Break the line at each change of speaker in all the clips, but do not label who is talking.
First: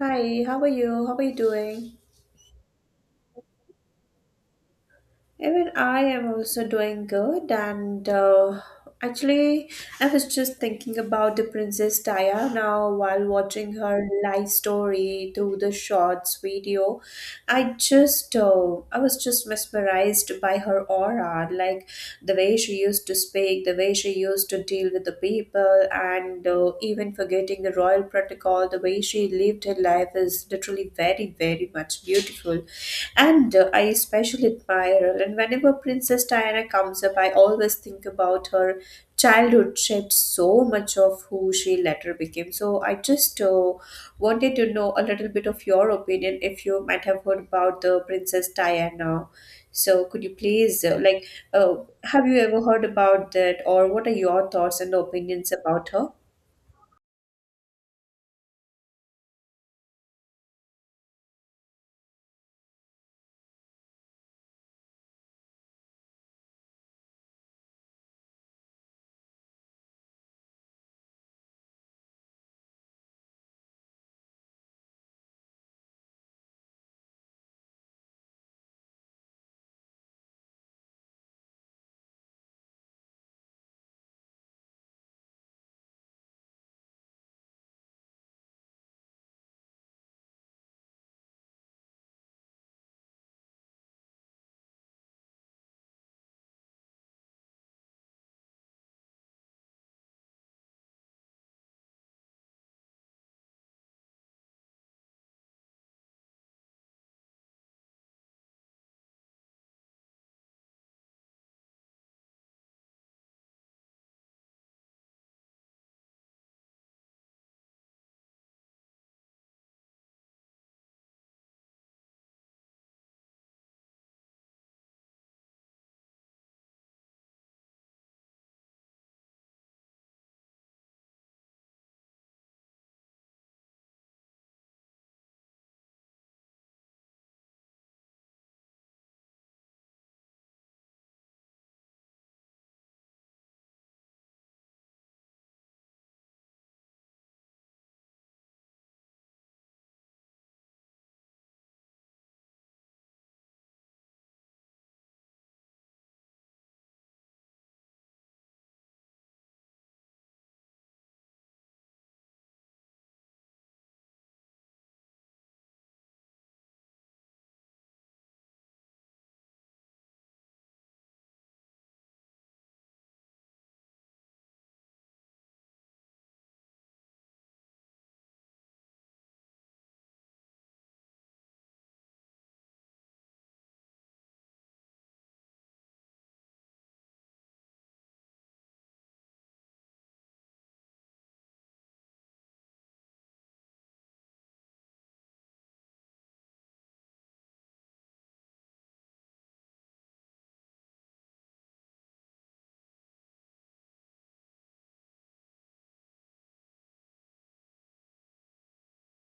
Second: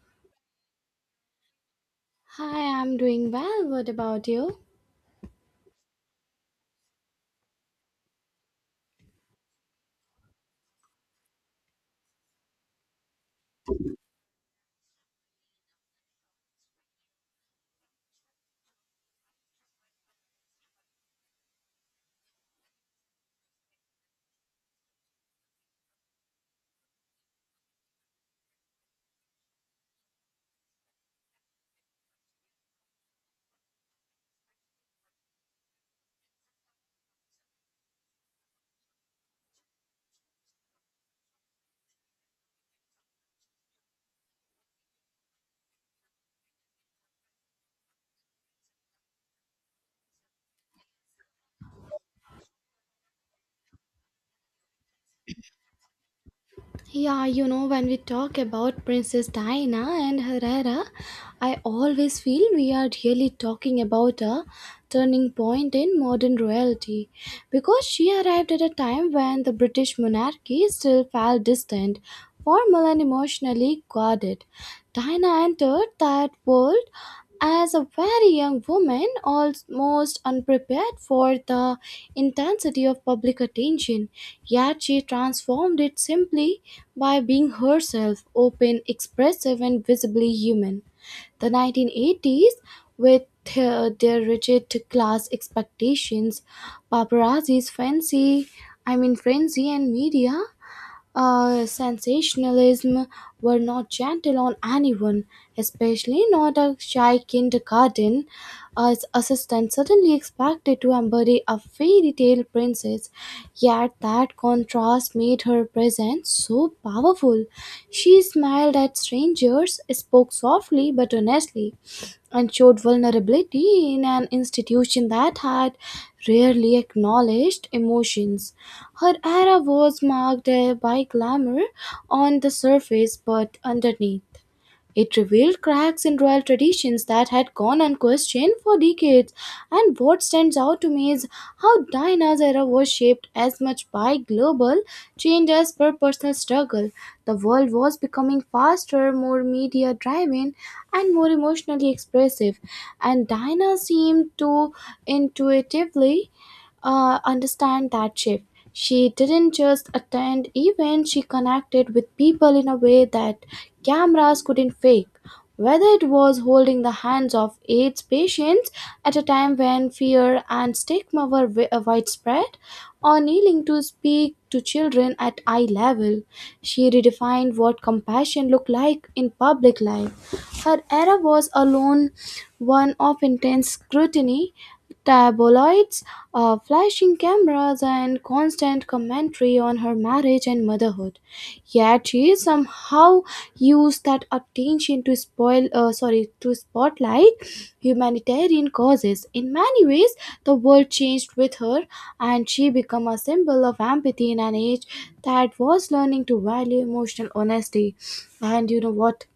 Hi, how are you? How are you doing?
Hi, I'm doing well. What about you?
Even I am also doing good, and actually, I was just thinking about the Princess Taya now while watching her life story through the shorts video. I was just mesmerized by her aura, like the way she used to speak, the way she used to deal with the people, and even forgetting the royal protocol, the way she lived her life is literally very, very much beautiful. And I especially admire her. And whenever Princess Diana comes up, I always think about her childhood shaped so much of who she later became. So I just wanted to know a little bit of your opinion if you might have heard about the Princess Diana. So could you please uh, have you ever heard about that or what are your thoughts and opinions about her?
Yeah, you know, when we talk about Princess Diana and her era, I always feel we are really talking about a turning point in modern royalty because she arrived at a time when the British monarchy still felt distant, formal, and emotionally guarded. Diana entered that world as a very young woman, almost unprepared for the intensity of public attention, yet she transformed it simply by being herself open, expressive, and visibly human the 1980s with their rigid class expectations, paparazzi's fancy, I mean frenzy and media sensationalism were not gentle on anyone, especially not a shy kindergarten assistant suddenly expected to embody a fairy tale princess. Yet that contrast made her presence so powerful. She smiled at strangers, spoke softly but honestly, and showed vulnerability in an institution that had rarely acknowledged emotions. Her era was marked by glamour on the surface but underneath. It revealed cracks in royal traditions that had gone unquestioned for decades. And what stands out to me is how Diana's era was shaped as much by global change as per personal struggle. The world was becoming faster, more media driven, and more emotionally expressive, and Diana seemed to intuitively understand that shift. She didn't just attend events, she connected with people in a way that cameras couldn't fake. Whether it was holding the hands of AIDS patients at a time when fear and stigma were widespread, or kneeling to speak to children at eye level, she redefined what compassion looked like in public life. Her era was alone one of intense scrutiny tabloids, flashing cameras, and constant commentary on her marriage and motherhood. Yet she somehow used that attention to to spotlight humanitarian causes. In many ways, the world changed with her, and she became a symbol of empathy in an age that was learning to value emotional honesty. And you know what?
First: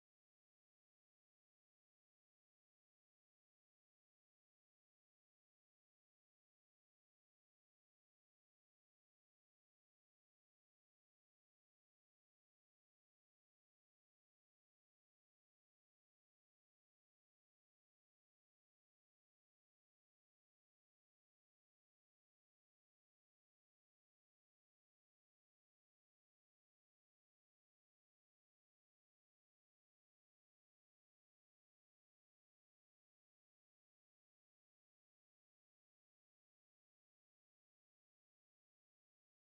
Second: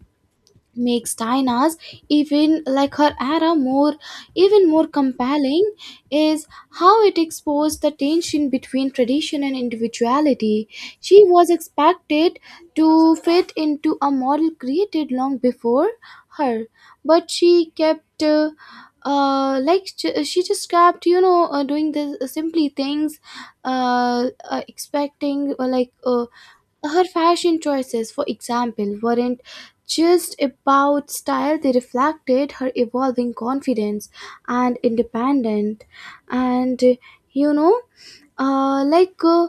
Makes Dinah's even like her era more even more compelling is how it exposed the tension between tradition and individuality. She was expected to fit into a model created long before her, but she kept she just kept you know doing the simply things expecting her fashion choices, for example, weren't just about style, they reflected her evolving confidence and independence. And you know, uh, like uh,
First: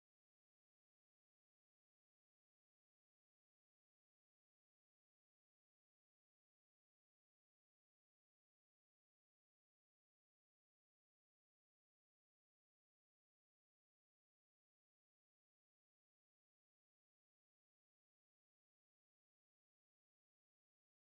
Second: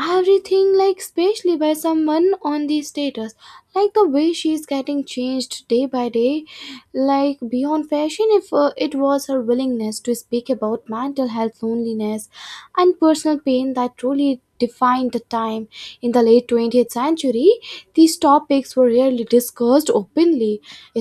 everything like especially by someone on the status like the way she's getting changed day by day like beyond fashion if it was her willingness to speak about mental health loneliness and personal pain that truly defined the time in the late 20th century these topics were rarely discussed openly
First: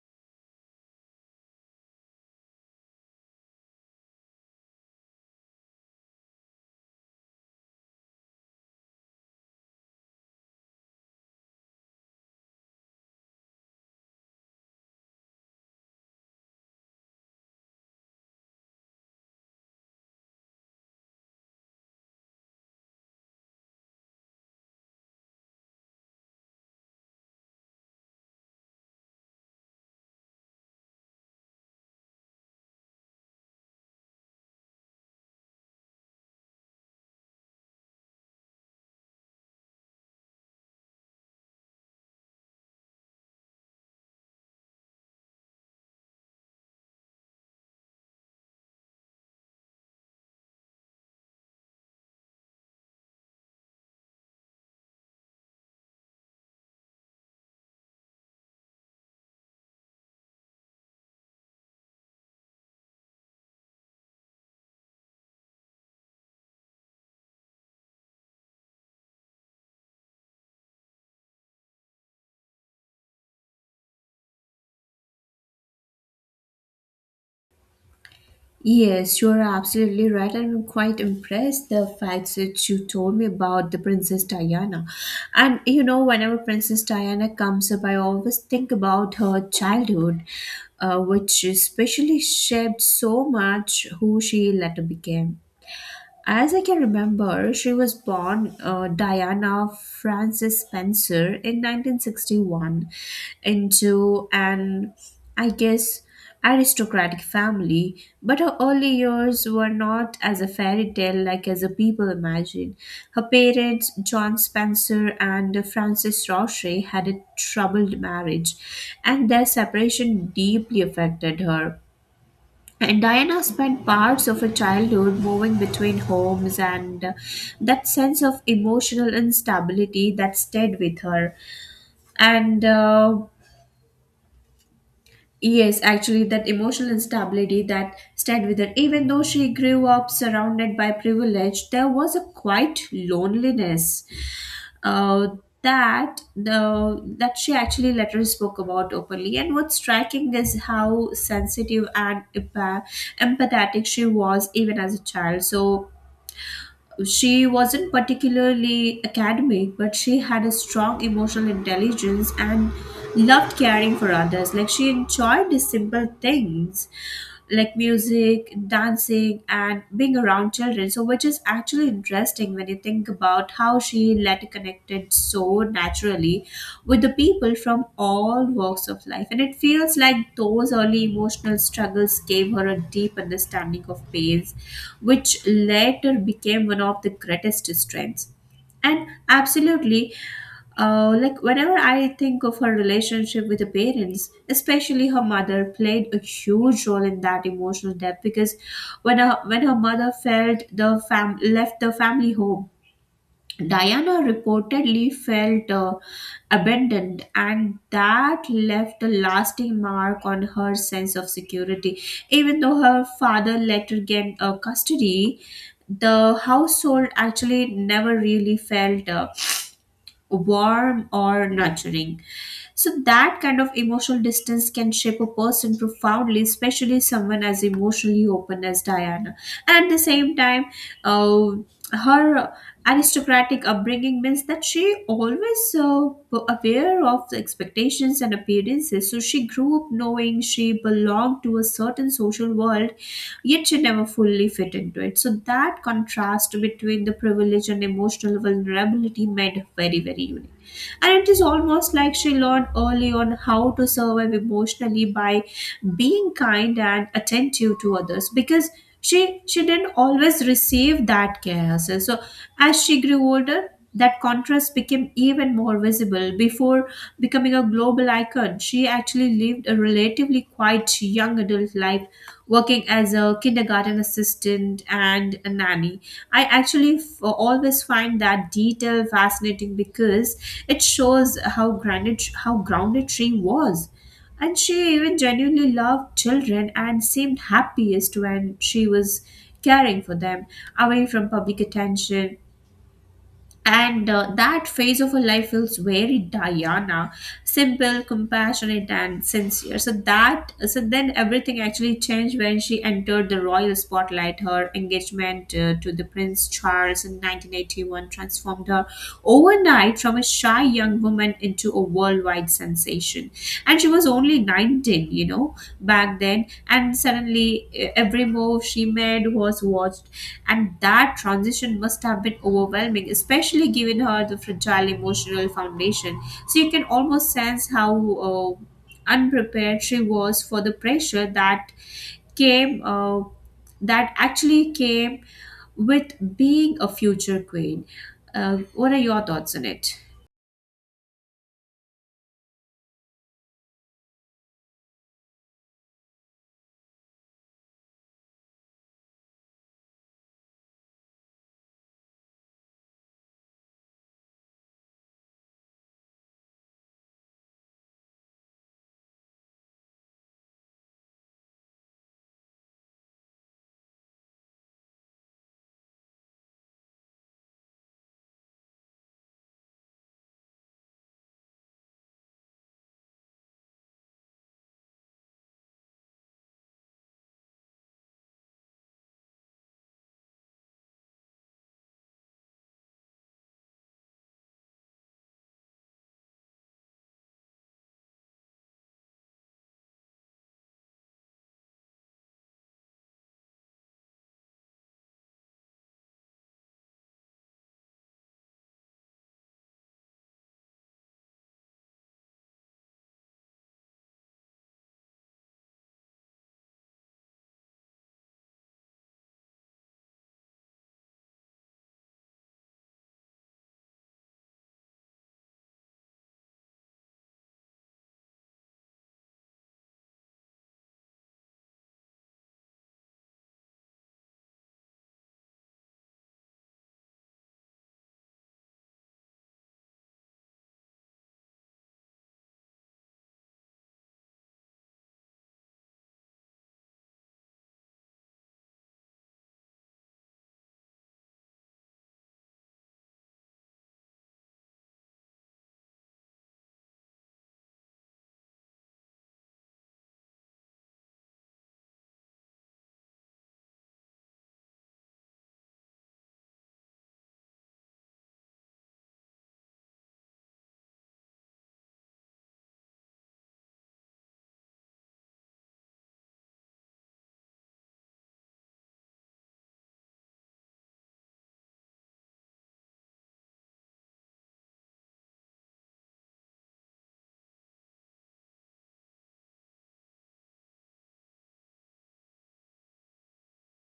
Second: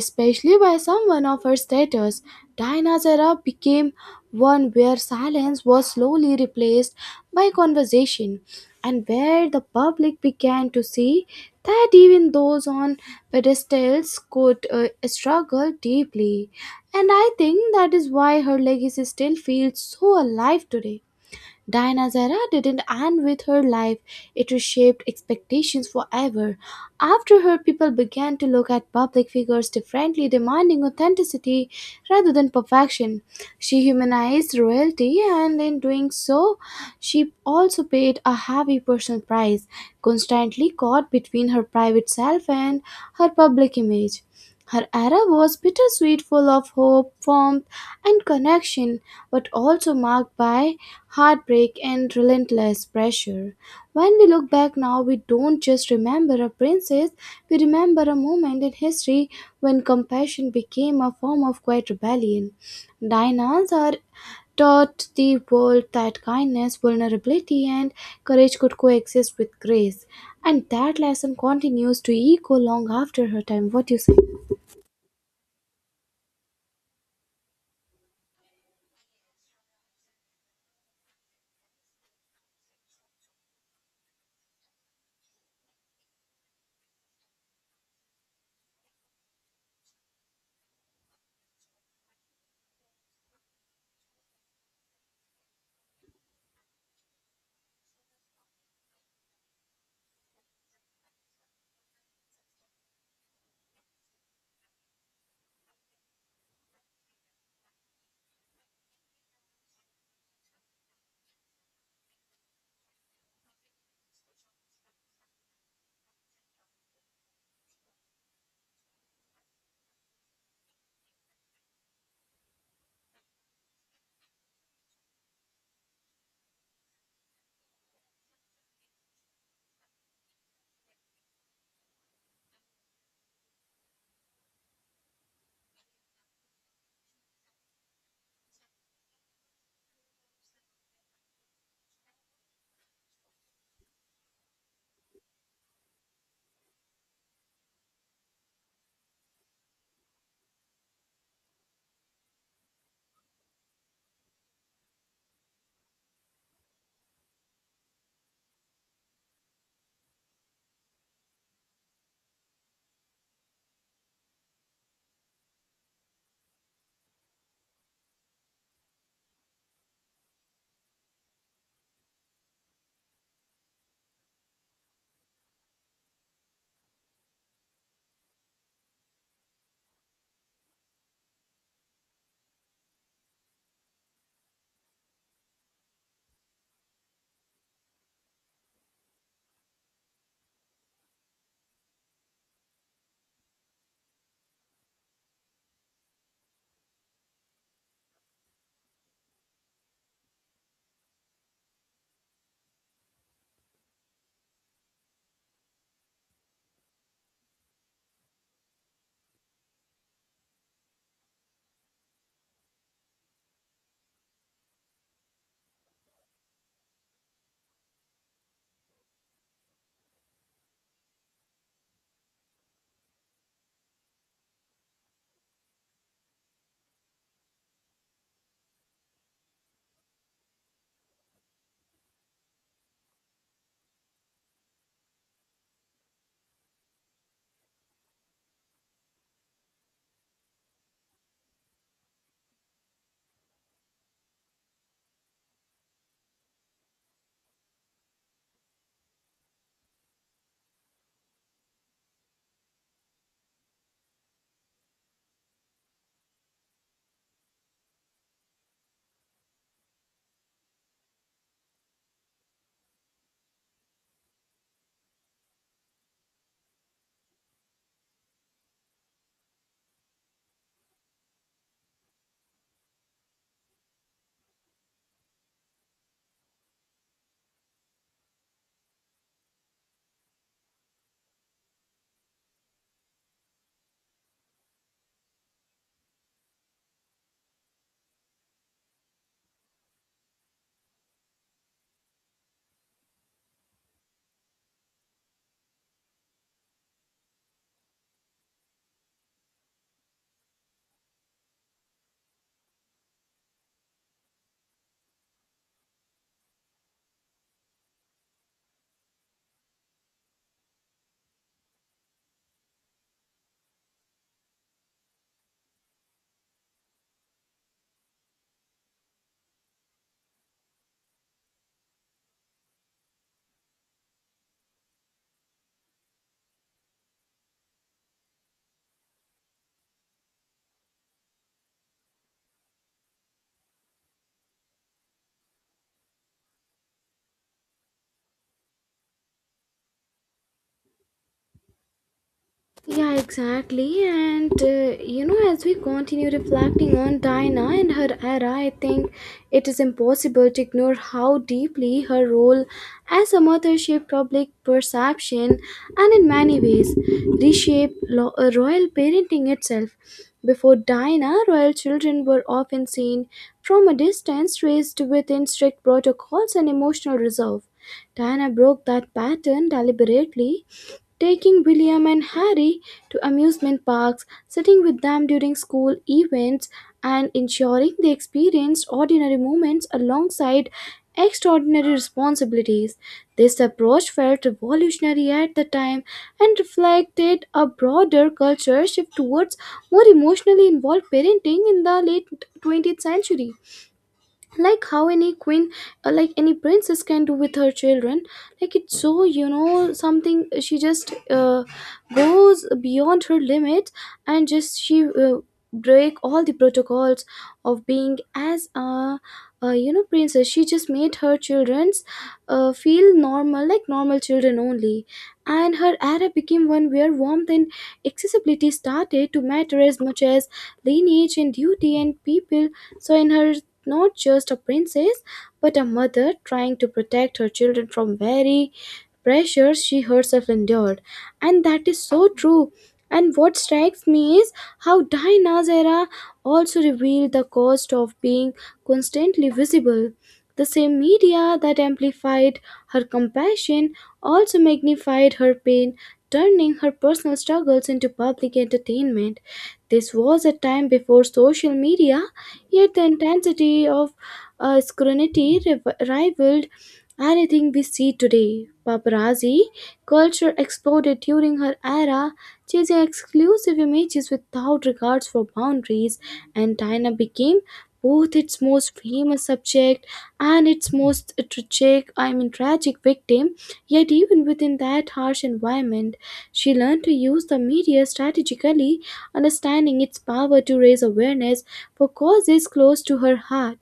especially by someone of her status. Diana's era became one where silence was slowly replaced by conversation, and where the public began to see that even those on pedestals could struggle deeply. And I think that is why her legacy still feels so alive today. Diana Zara didn't end with her life, it reshaped expectations forever. After her, people began to look at public figures differently, demanding authenticity rather than perfection. She humanized royalty, and in doing so, she also paid a heavy personal price, constantly caught between her private self and her public image. Her era was bittersweet, full of hope, warmth, and connection, but also marked by heartbreak, and relentless pressure. When we look back now, we don't just remember a princess, we remember a moment in history when compassion became a form of quiet rebellion. Dinahs are taught the world that kindness, vulnerability, and courage could coexist with grace. And that lesson continues to echo long after her time. What do you say?
Yes, you are absolutely right, I'm quite impressed the facts that you told me about the Princess Diana. And you know, whenever Princess Diana comes up, I always think about her childhood, which especially shaped so much who she later became. As I can remember, she was born Diana Frances Spencer in 1961 into an, I guess, aristocratic family, but her early years were not as a fairy tale like as a people imagine. Her parents, John Spencer and Frances Roche, had a troubled marriage, and their separation deeply affected her. And Diana spent parts of her childhood moving between homes, and that sense of emotional instability that stayed with her. And yes, actually, that emotional instability that stayed with her, even though she grew up surrounded by privilege, there was a quiet loneliness uh, that she actually later spoke about openly. And what's striking is how sensitive and empathetic she was even as a child. So she wasn't particularly academic, but she had a strong emotional intelligence and loved caring for others. Like she enjoyed the simple things like music, dancing, and being around children. So, which is actually interesting when you think about how she led connected so naturally with the people from all walks of life. And it feels like those early emotional struggles gave her a deep understanding of pain which later became one of the greatest strengths. And absolutely, like whenever I think of her relationship with the parents, especially her mother, played a huge role in that emotional depth because when her mother felt the fam left the family home, Diana reportedly felt abandoned, and that left a lasting mark on her sense of security. Even though her father later gained custody, the household actually never really felt warm or nurturing. So that kind of emotional distance can shape a person profoundly, especially someone as emotionally open as Diana. And at the same time, uh, her aristocratic upbringing means that she always were aware of the expectations and appearances. So she grew up knowing she belonged to a certain social world, yet she never fully fit into it. So that contrast between the privilege and emotional vulnerability made her very, very unique. And it is almost like she learned early on how to survive emotionally by being kind and attentive to others because she didn't always receive that care herself. So as she grew older, that contrast became even more visible before becoming a global icon. She actually lived a relatively quiet young adult life, working as a kindergarten assistant and a nanny. I actually always find that detail fascinating because it shows how grounded she was. And she even genuinely loved children and seemed happiest when she was caring for them, away from public attention and that phase of her life feels very Diana, simple, compassionate, and sincere. So that, so then everything actually changed when she entered the royal spotlight. Her engagement to the Prince Charles in 1981 transformed her overnight from a shy young woman into a worldwide sensation. And she was only 19, you know, back then. And suddenly, every move she made was watched and that transition must have been overwhelming, especially given her the fragile emotional foundation. So you can almost sense how unprepared she was for the pressure that came, uh, actually came with being a future queen. What are your thoughts on it?
Yeah, exactly. And you know, as we continue reflecting on Diana and her era, I think it is impossible to ignore how deeply her role as a mother shaped public perception and, in many ways, reshaped royal parenting itself. Before Diana, royal children were often seen from a distance, raised within strict protocols and emotional reserve. Diana broke that pattern deliberately taking William and Harry to amusement parks, sitting with them during school events, and ensuring they experienced ordinary moments alongside extraordinary responsibilities. This approach felt revolutionary at the time and reflected a broader culture shift towards more emotionally involved parenting in the late 20th century like how any queen like any princess can do with her children like it's so you know something she just goes beyond her limits and just she break all the protocols of being as a you know princess she just made her children's feel normal like normal children only and her era became one where warmth and accessibility started to matter as much as lineage and duty and people so in her not just a princess, but a mother trying to protect her children from very pressures she herself endured. And that is so true. And what strikes me is how Diana's era also revealed the cost of being constantly visible. The same media that amplified her compassion also magnified her pain, turning her personal struggles into public entertainment. This was a time before social media. Yet the intensity of scrutiny rivaled anything we see today. Paparazzi culture exploded during her era, chasing exclusive images without regards for boundaries, and Diana became both its most famous subject and its most tragic, I mean tragic victim. Yet even within that harsh environment, she learned to use the media strategically, understanding its power to raise awareness for cause is close to her heart.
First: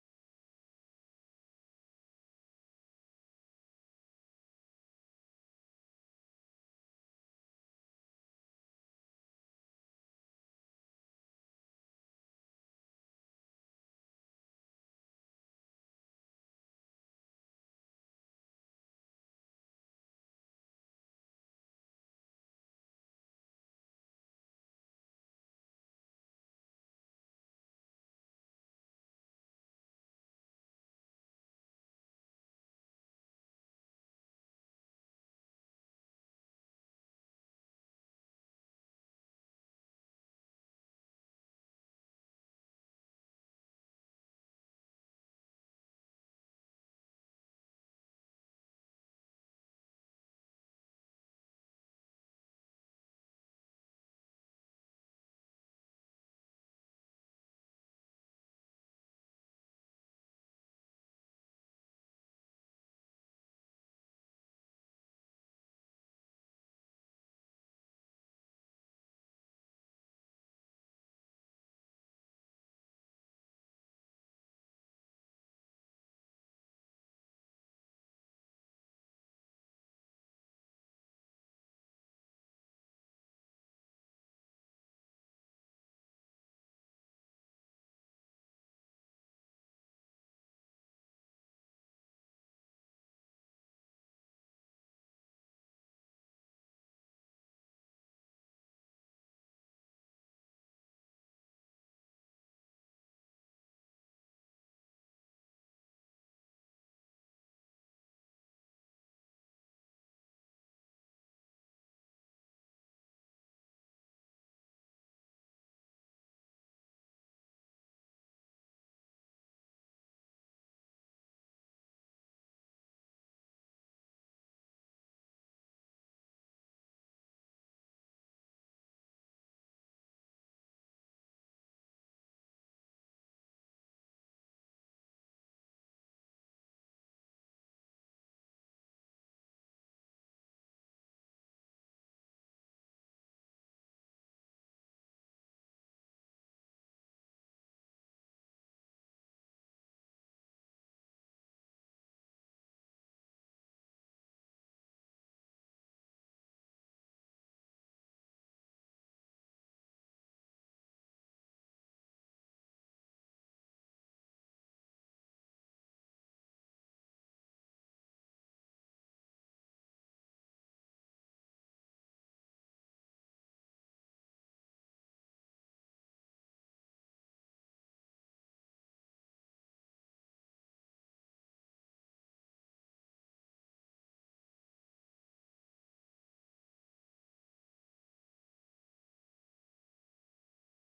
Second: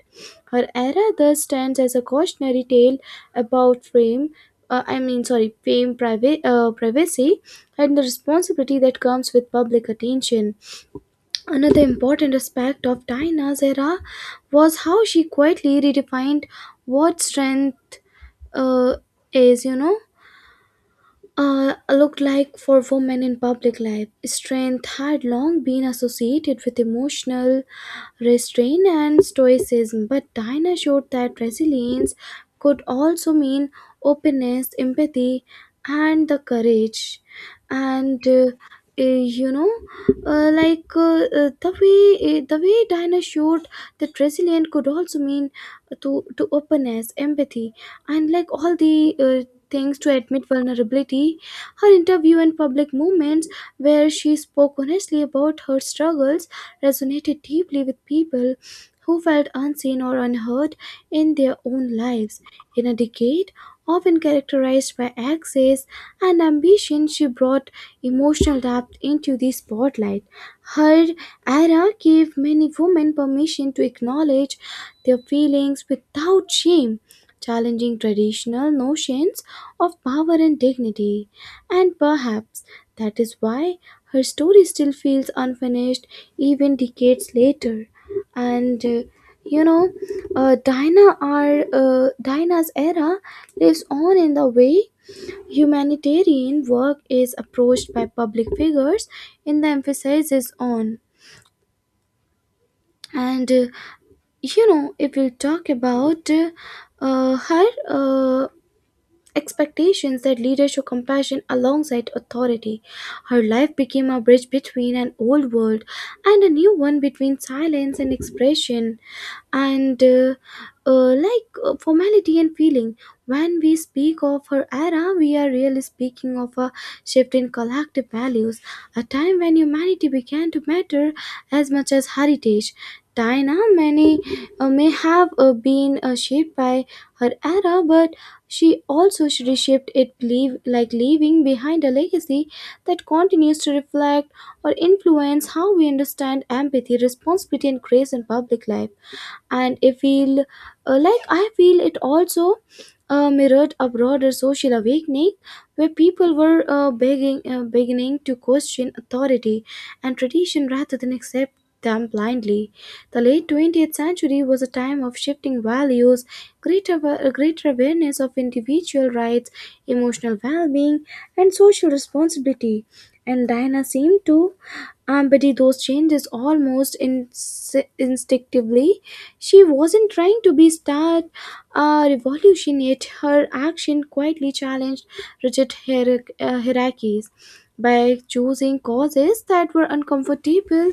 Her era thus stands as a cautionary tale about fame, I mean, sorry, fame, privacy, and the responsibility that comes with public attention. Another important aspect of Diana's era was how she quietly redefined what strength uh, is, you know looked like for women in public life. Strength had long been associated with emotional restraint and stoicism, but Diana showed that resilience could also mean openness, empathy, and the courage. And you know, the way the way Diana showed that resilience could also mean to openness, empathy, and like all the things to admit vulnerability. Her interview and public moments, where she spoke honestly about her struggles, resonated deeply with people who felt unseen or unheard in their own lives. In a decade often characterized by excess and ambition, she brought emotional depth into the spotlight. Her era gave many women permission to acknowledge their feelings without shame, challenging traditional notions of power and dignity, and perhaps that is why her story still feels unfinished even decades later. And you know, Dinah's era lives on in the way humanitarian work is approached by public figures in the emphasis is on. And you know, if we'll talk about her. Expectations that leaders show compassion alongside authority. Her life became a bridge between an old world and a new one between silence and expression, and formality and feeling. When we speak of her era, we are really speaking of a shift in collective values, a time when humanity began to matter as much as heritage. Diana many may have been shaped by her era, but she also reshaped it leave, like leaving behind a legacy that continues to reflect or influence how we understand empathy, responsibility, and grace in public life and I feel I feel it also mirrored a broader social awakening where people were beginning to question authority and tradition rather than accept them blindly. The late 20th century was a time of shifting values, greater, greater awareness of individual rights, emotional well being, and social responsibility. And Diana seemed to but did those changes almost instinctively. She wasn't trying to be star revolution, yet her action quietly challenged rigid hierarchies by choosing causes that were uncomfortable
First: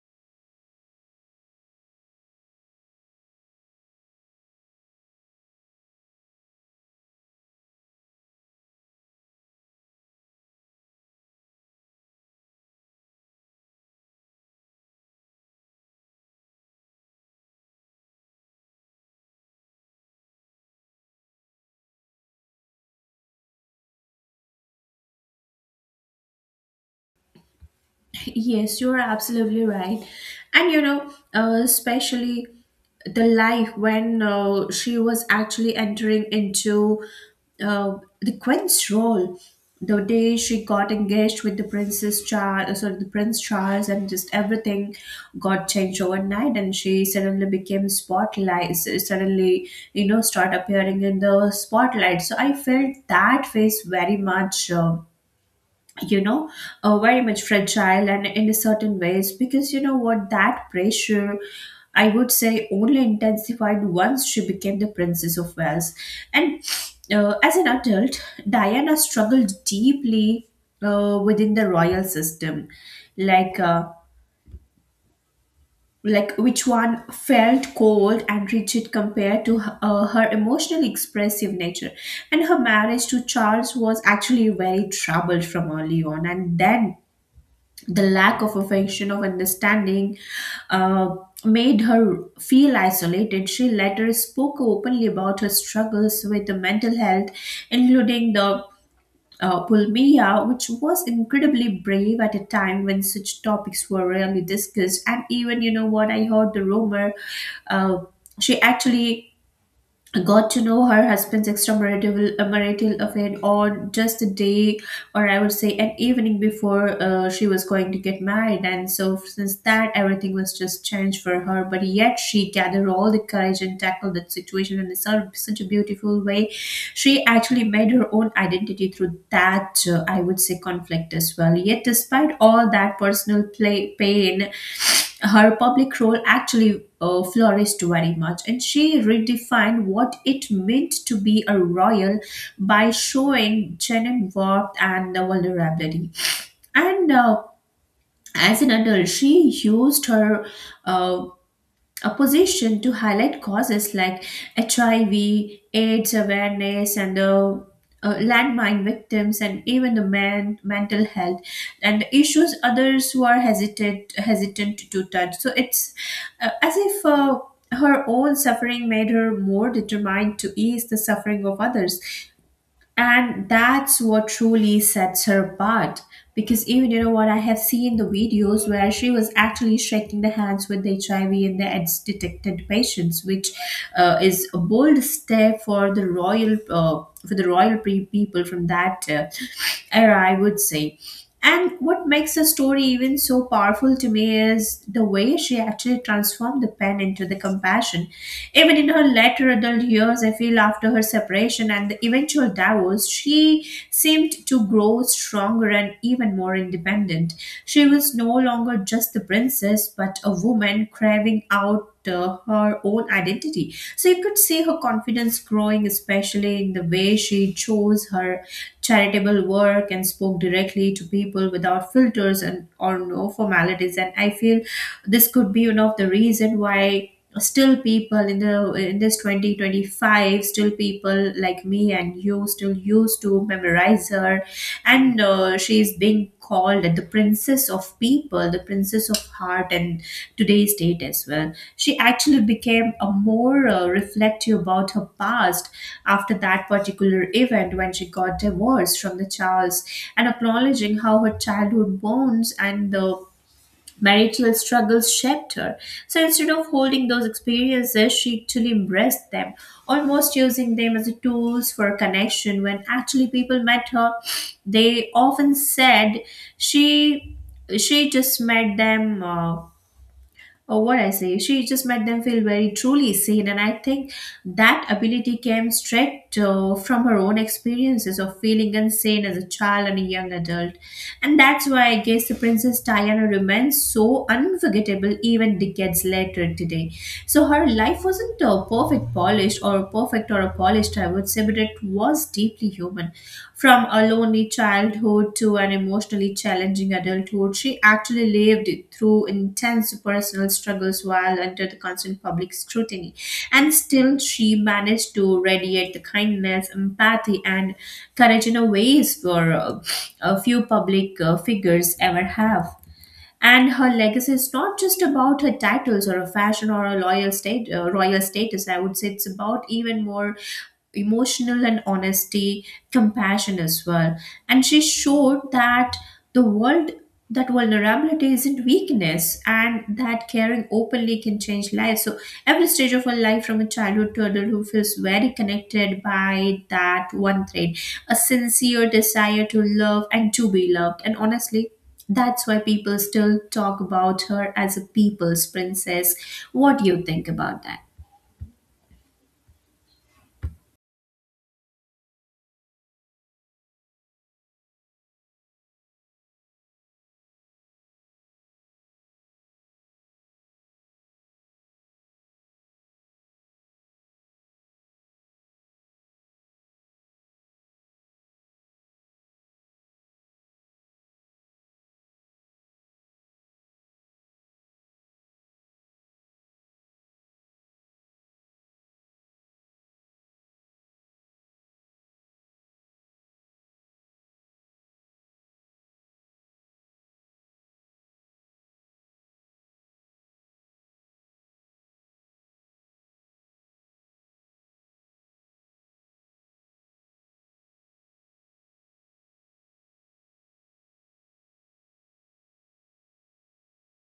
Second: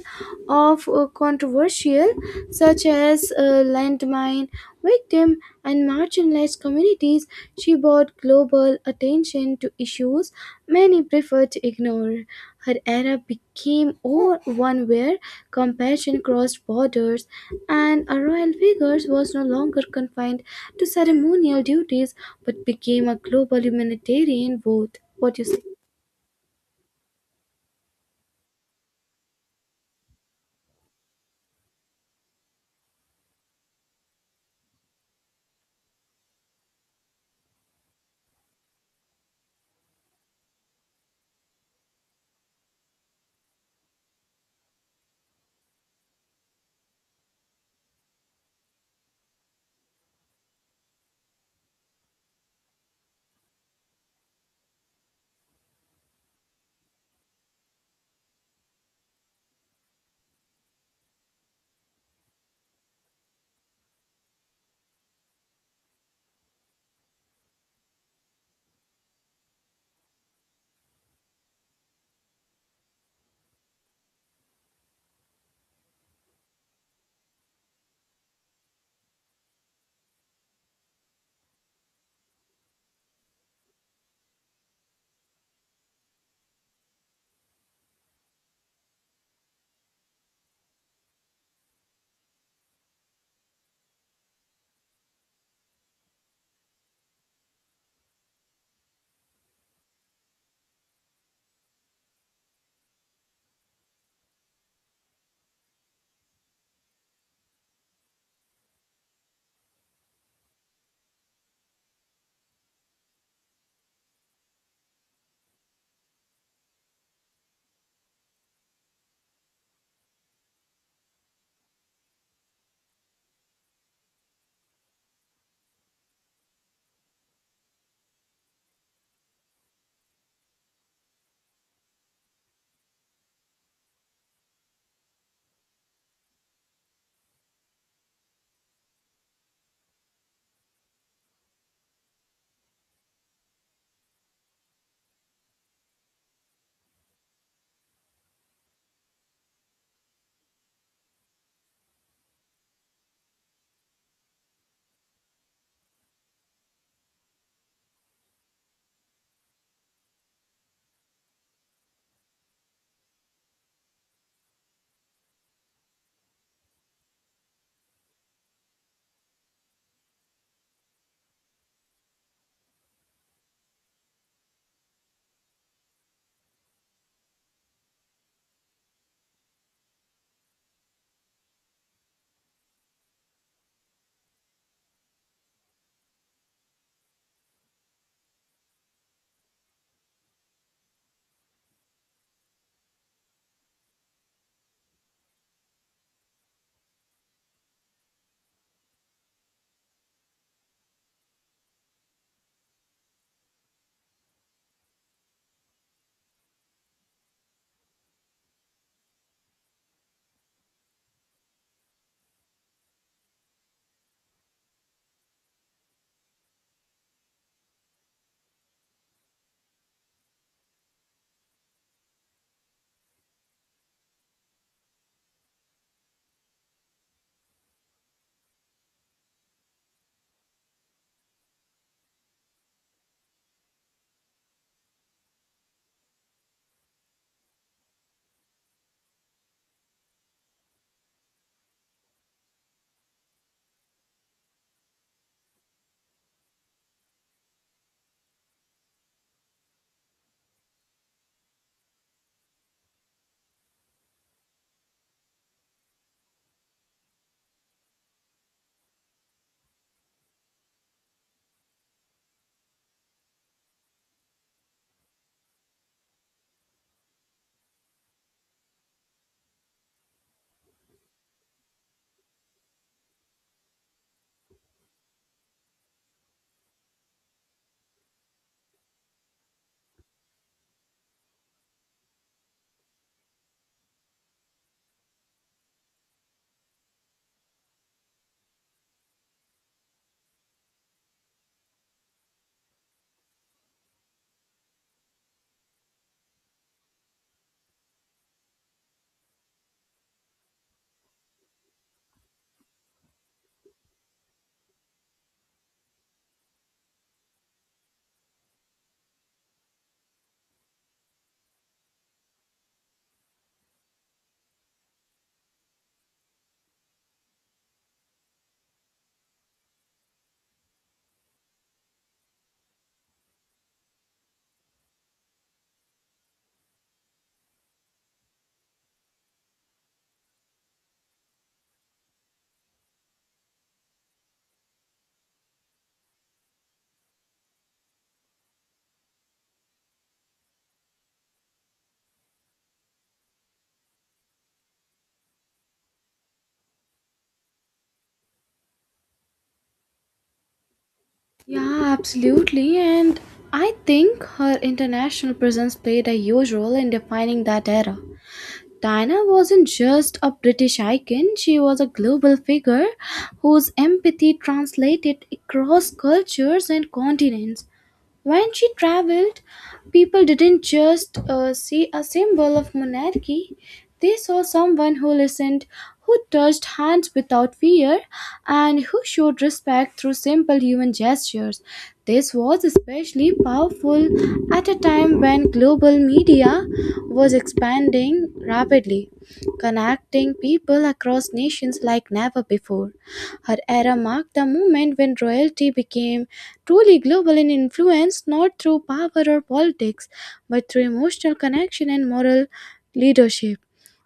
or controversial, such as landmine victims, and marginalized communities, she brought global attention to issues many preferred to ignore. Her era became one where compassion crossed borders, and a royal figure was no longer confined to ceremonial duties but became a global humanitarian vote. What you say?
Yes, you're absolutely right. And you know, especially the life when she was actually entering into uh, the queen's role, the day she got engaged with the princess Charles, sorry, the prince Charles, and just everything got changed overnight, and she suddenly became spotlight. Suddenly, you know, start appearing in the spotlight. So I felt that phase very much. You know very much fragile and in a certain ways because you know what that pressure I would say only intensified once she became the princess of Wales and as an adult Diana struggled deeply within the royal system like uh, like which one felt cold and rigid compared to her emotionally expressive nature and her marriage to Charles was actually very troubled from early on and then the lack of affection of understanding uh, made her feel isolated. She later spoke openly about her struggles with the mental health including the pulmia which was incredibly brave at a time when such topics were rarely discussed and even you know what I heard the rumor uh, she actually got to know her husband's extramarital marital affair on just a day or I would say an evening before she was going to get married and so since that everything was just changed for her but yet she gathered all the courage and tackled that situation in such, such a beautiful way. She actually made her own identity through that I would say conflict as well. Yet despite all that personal pain her public role actually flourished very much and she redefined what it meant to be a royal by showing genuine warmth and vulnerability and as an adult she used her uh, opposition to highlight causes like HIV, AIDS awareness, and the landmine victims, and even the man mental health, and issues others who are hesitant to touch. So it's as if. Her own suffering made her more determined to ease the suffering of others and that's what truly sets her apart because even you know what I have seen the videos where she was actually shaking the hands with the HIV and the AIDS detected patients which is a bold step for the royal people from that era I would say. And what makes the story even so powerful to me is the way she actually transformed the pen into the compassion. Even in her later adult years, I feel after her separation and the eventual divorce, she seemed to grow stronger and even more independent. She was no longer just the princess, but a woman craving out her own identity. So you could see her confidence growing, especially in the way she chose her charitable work and spoke directly to people without filters and or no formalities. And I feel this could be one of the reason why still people in the in this 2025 still people like me and you still used to memorize her and she is being called the princess of people, the princess of heart, and today's date as well. She actually became a more reflective about her past after that particular event when she got divorced from the Charles and acknowledging how her childhood bonds and the marital struggles shaped her. So instead of holding those experiences, she actually embraced them, almost using them as a tools for connection. When actually people met her, they often said she she just met them. Or what I say, she just made them feel very truly seen. And I think that ability came straight from her own experiences of feeling unseen as a child and a young adult. And that's why I guess the Princess Diana remains so unforgettable even decades later today. So her life wasn't a perfect polished or perfect or a polished, I would say, but it was deeply human. From a lonely childhood to an emotionally challenging adulthood, she actually lived through intense personal struggles while under the constant public scrutiny. And still, she managed to radiate the kindness, empathy, and courage in a ways for a few public figures ever have. And her legacy is not just about her titles or a fashion or a royal status. I would say it's about even more emotional and honesty, compassion as well. And she showed that the world that vulnerability isn't weakness and that caring openly can change lives. So every stage of her life from a childhood to adulthood feels very connected by that one thread. A sincere desire to love and to be loved. And honestly, that's why people still talk about her as a people's princess. What do you think about that?
Yeah, absolutely. And I think her international presence played a huge role in defining that era. Diana wasn't just a British icon, she was a global figure whose empathy translated across cultures and continents. When she traveled, people didn't just see a symbol of monarchy, they saw someone who listened, who touched hands without fear, and who showed respect through simple human gestures. This was especially powerful at a time when global media was expanding rapidly, connecting people across nations like never before. Her era marked the moment when royalty became truly global in influence, not through power or politics but through emotional connection and moral leadership.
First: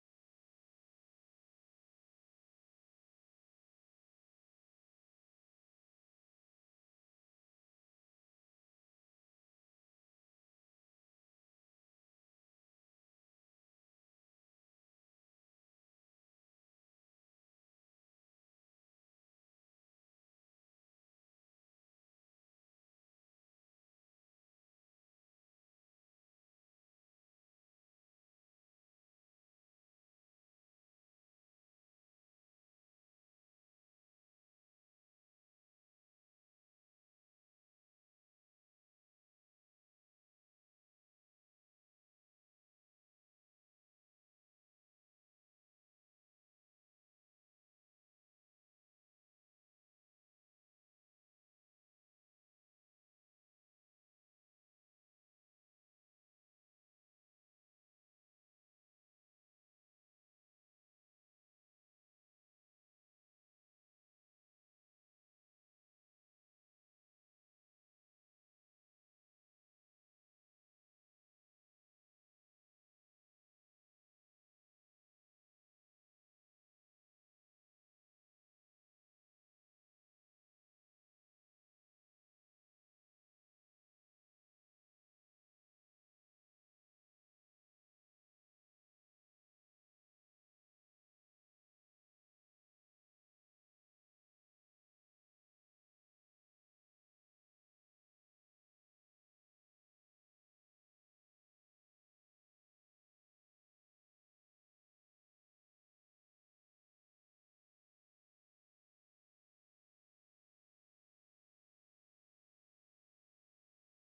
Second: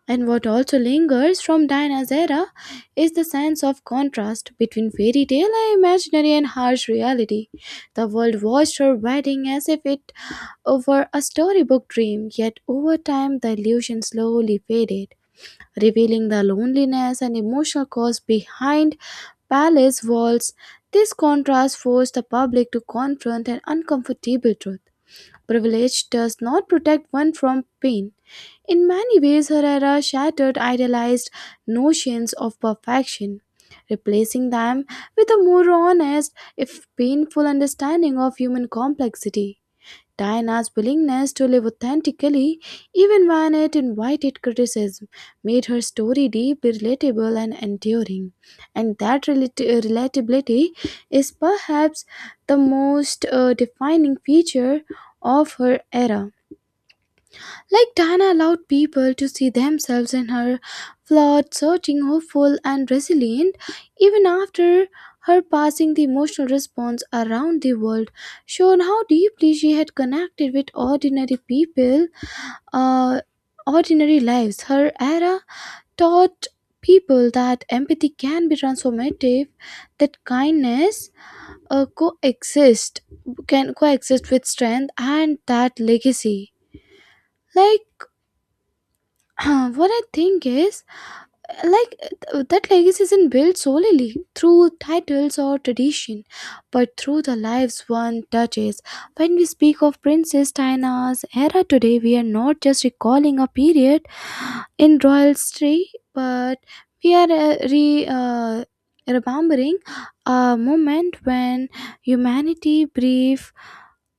And what also lingers from Diana's era is the sense of contrast between fairy tale and imaginary and harsh reality. The world watched her wedding as if it were a storybook dream, yet over time the illusion slowly faded, revealing the loneliness and emotional cause behind palace walls. This contrast forced the public to confront an uncomfortable truth. Privilege does not protect one from pain. In many ways, her era shattered idealized notions of perfection, replacing them with a more honest, if painful, understanding of human complexity. Diana's willingness to live authentically, even when it invited criticism, made her story deeply relatable and enduring. And that relatability is perhaps the most defining feature of her era. Like Dana allowed people to see themselves in her, flawed, searching, hopeful, and resilient. Even after her passing, the emotional response around the world showed how deeply she had connected with ordinary people, uh, ordinary lives. Her era taught people that empathy can be transformative, that kindness coexist can coexist with strength, and that legacy. Like what I think is, uh, like that legacy isn't built solely through titles or tradition but through the lives one touches. When we speak of Princess Diana's era today, we are not just recalling a period in royal history, but we are re remembering a moment when humanity brief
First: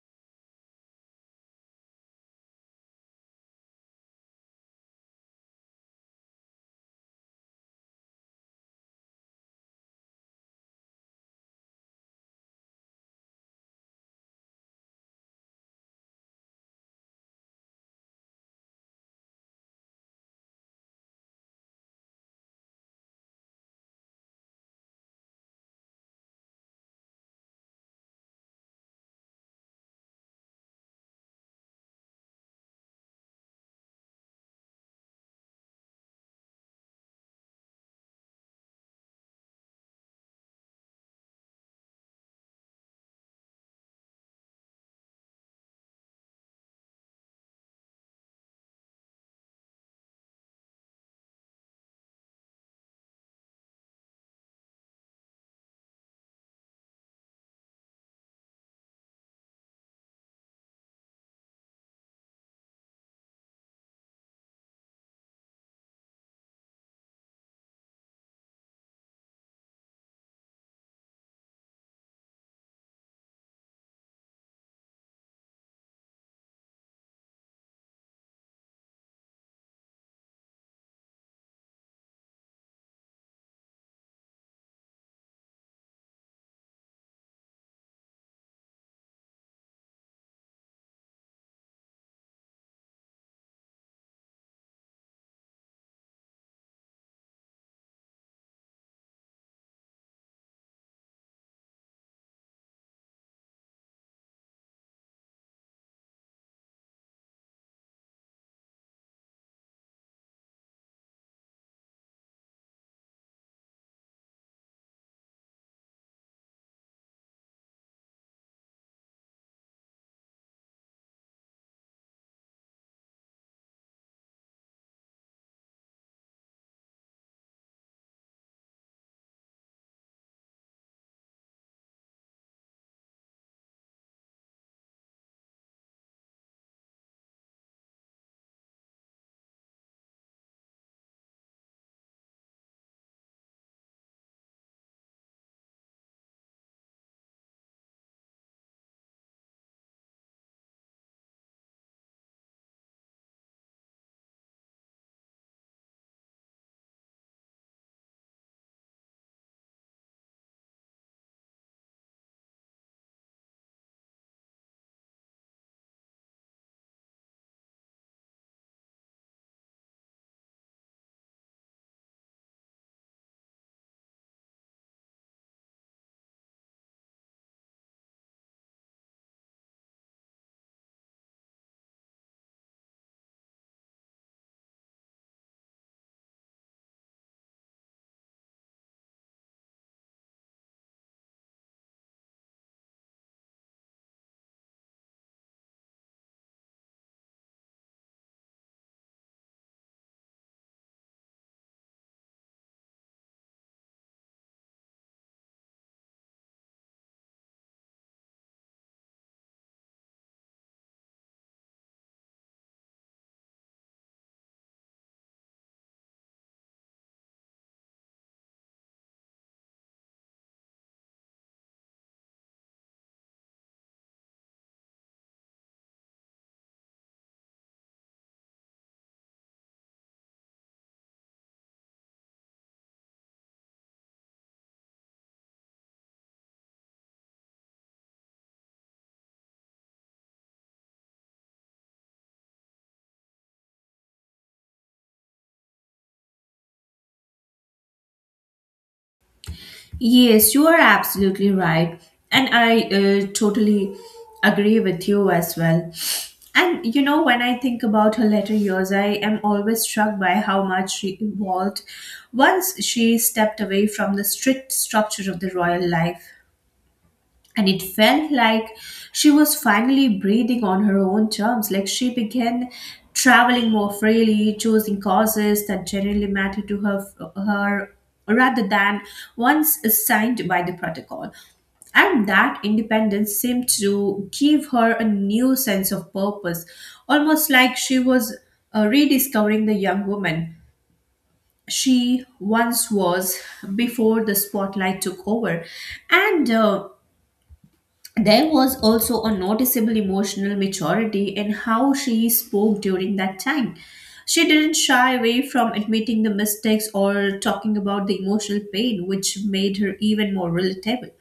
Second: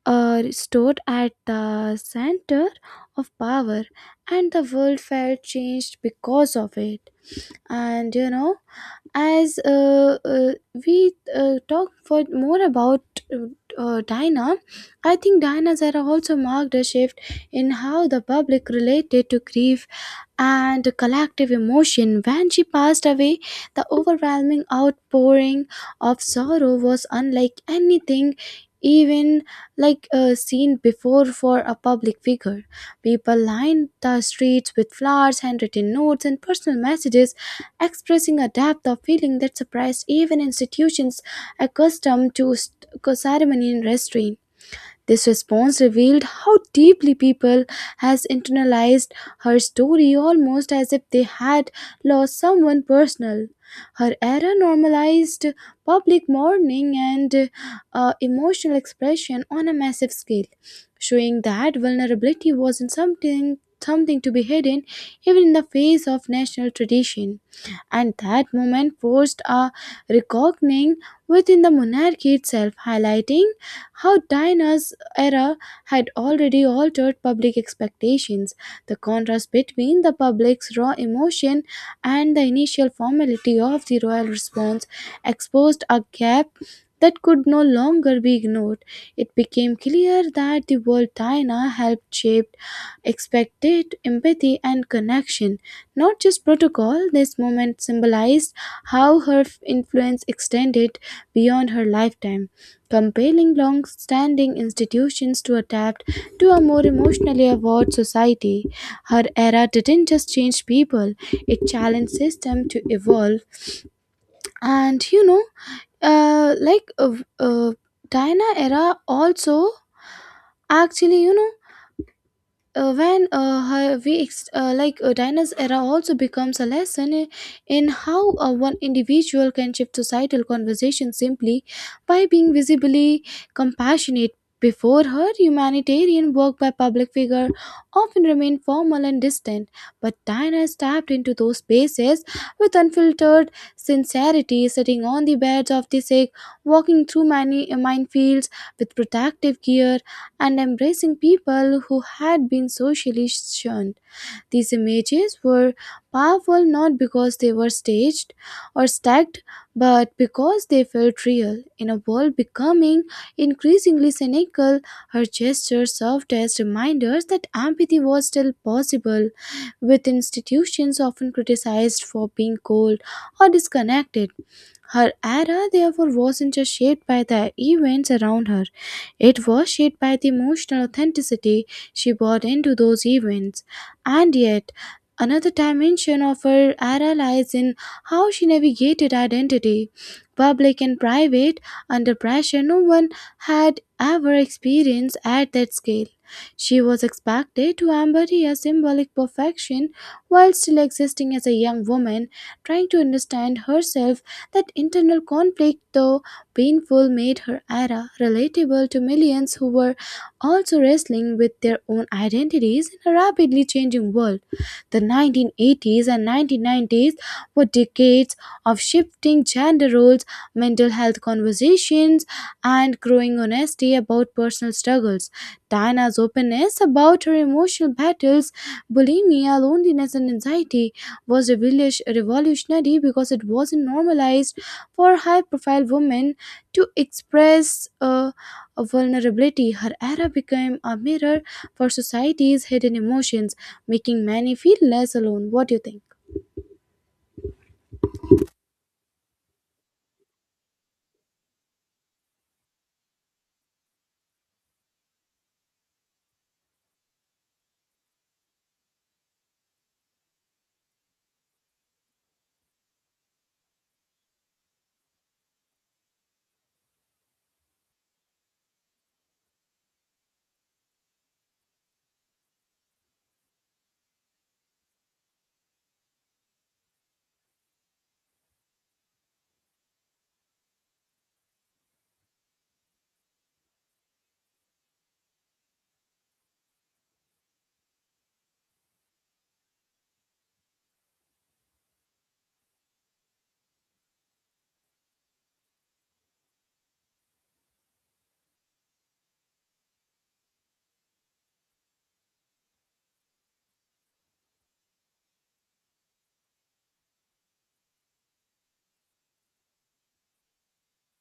stood at the center of power, and the world felt changed because of it. And you know as we talk for more about uh, Dinah. I think Dinah's era also marked a shift in how the public related to grief and collective emotion. When she passed away, the overwhelming outpouring of sorrow was unlike anything even seen before for a public figure. People lined the streets with flowers, handwritten notes, and personal messages, expressing a depth of feeling that surprised even institutions accustomed to ceremony and restraint. This response revealed how deeply people has internalized her story, almost as if they had lost someone personal. Her error normalized public mourning and emotional expression on a massive scale, showing that vulnerability wasn't something to be hidden even in the face of national tradition. And that moment forced a reckoning within the monarchy itself, highlighting how Diana's era had already altered public expectations. The contrast between the public's raw emotion and the initial formality of the royal response exposed a gap that could no longer be ignored. It became clear that the world Diana helped shape expected empathy and connection, not just protocol. This moment symbolized how influence extended beyond her lifetime, compelling long standing institutions to adapt to a more emotionally aware society. Her era didn't just change people, it challenged system to evolve. And you know, uh, like uh, uh, Diana era also, actually, you know, when her- we ex- like Dinah's era also becomes a lesson in how one individual can shift societal conversation simply by being visibly compassionate. Before her, humanitarian work by public figure often remained formal and distant, but Dinah stepped into those spaces with unfiltered sincerity, sitting on the beds of the sick, walking through many minefields with protective gear, and embracing people who had been socially shunned. These images were powerful not because they were staged or stacked, but because they felt real. In a world becoming increasingly cynical, her gestures served as reminders that empathy was still possible, with institutions often criticized for being cold or disconnected. Her era, therefore, wasn't just shaped by the events around her, it was shaped by the emotional authenticity she brought into those events. And yet, another dimension of her era lies in how she navigated identity. Public and private, under pressure no one had ever experienced at that scale. She was expected to embody a symbolic perfection while still existing as a young woman trying to understand herself. That internal conflict, though painful, made her era relatable to millions who were also wrestling with their own identities in a rapidly changing world. The 1980s and 1990s were decades of shifting gender roles, mental health conversations, and growing honesty about personal struggles. Diana's openness about her emotional battles, bulimia, loneliness, and anxiety was revolutionary because it was not normalized for high profile women to express a vulnerability. Her era became a mirror for society's hidden emotions, making many feel less alone. What do you think?
Yes, you are absolutely right. And I totally agree with you as well. And you know, when I think about her later years, I am always struck by how much she evolved once she stepped away from the strict structure of the royal life. And it felt like she was finally breathing on her own terms. Like she began traveling more freely, choosing causes that generally mattered to her, rather than ones assigned by the protocol. And that independence seemed to give her a new sense of purpose, almost like she was rediscovering the young woman she once was before the spotlight took over. And there was also a noticeable emotional maturity in how she spoke during that time. She didn't shy away from admitting the mistakes or talking about the emotional pain, which made her even more relatable.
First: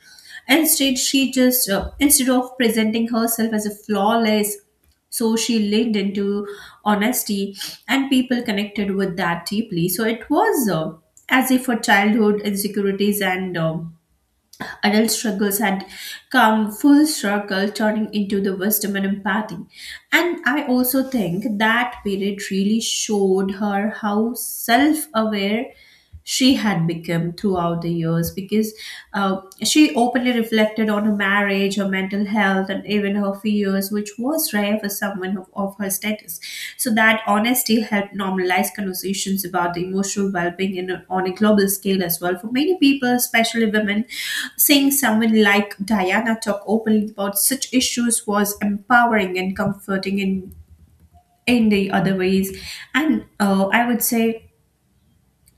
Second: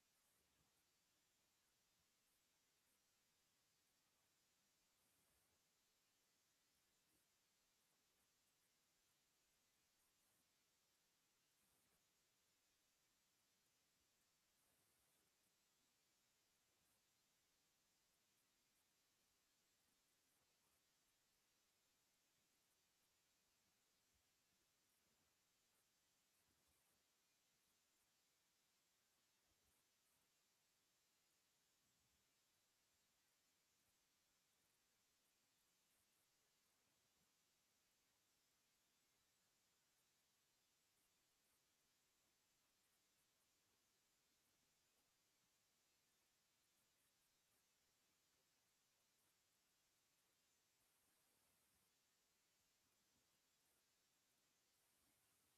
Instead, she just, instead of presenting herself as a flawless, so she leaned into honesty and people connected with that deeply. So it was as if her childhood insecurities and adult struggles had come full circle, turning into the wisdom and empathy. And I also think that period really showed her how self aware she had become throughout the years because she openly reflected on her marriage, her mental health and even her fears, which was rare for someone of her status. So that honesty helped normalize conversations about the emotional well-being on a global scale as well. For many people, especially women, seeing someone like Diana talk openly about such issues was empowering and comforting in the other ways. And I would say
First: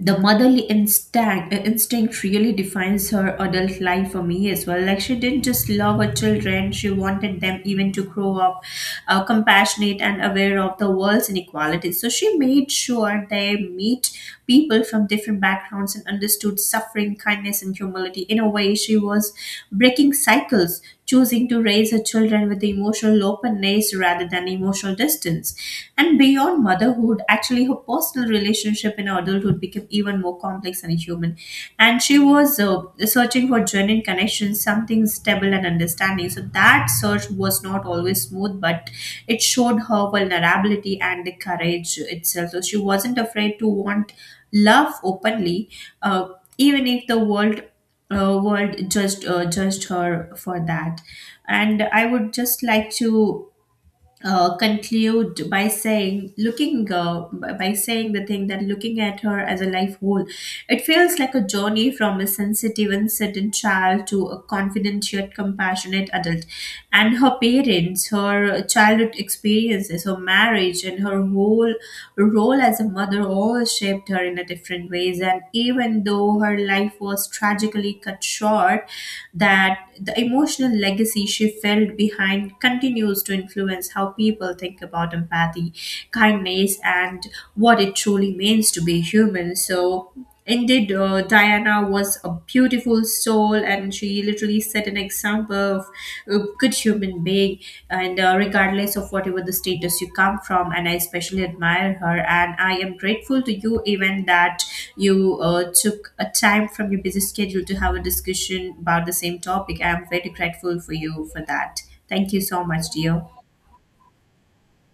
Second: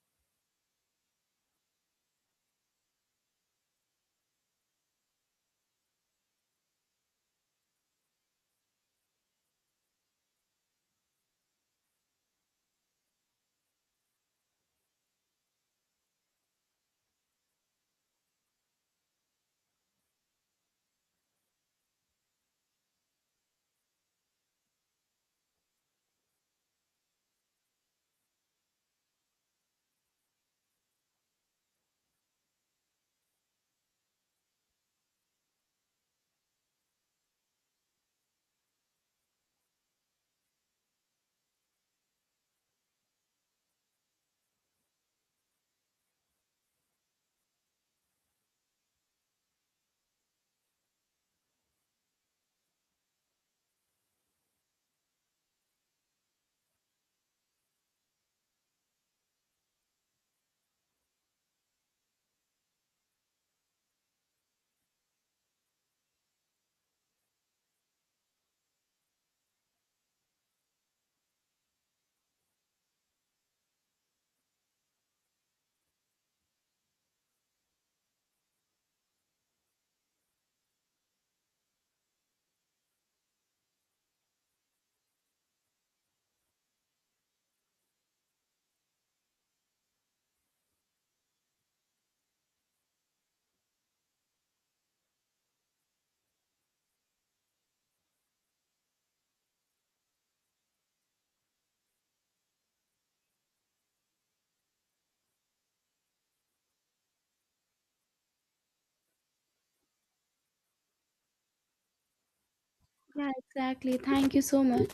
the motherly instinct really defines her adult life for me as well. Like she didn't just love her children, she wanted them even to grow up compassionate and aware of the world's inequalities. So she made sure they meet people from different backgrounds and understood suffering, kindness and humility. In a way she was breaking cycles, choosing to raise her children with emotional openness rather than emotional distance. And beyond motherhood, actually, her personal relationship in adulthood became even more complex and human. And she was searching for genuine connections, something stable and understanding. So that search was not always smooth, but it showed her vulnerability and the courage itself. So she wasn't afraid to want love openly, uh, even if the world judged judged her for that. And I would just like to conclude by by saying the thing that looking at her as a life whole, it feels like a journey from a sensitive uncertain child to a confident yet compassionate adult. And her parents, her childhood experiences, her marriage and her whole role as a mother all shaped her in a different ways. And even though her life was tragically cut short, that the emotional legacy she felt behind continues to influence how people think about empathy, kindness, and what it truly means to be human. So, indeed, Diana was a beautiful soul, and she literally set an example of a good human being, and regardless of whatever the status you come from. And I especially admire her, and I am grateful to you, even that you took a time from your busy schedule to have a discussion about the same topic. I am very grateful for you for that. Thank you so much, dear.
Yeah, exactly. Thank you so much.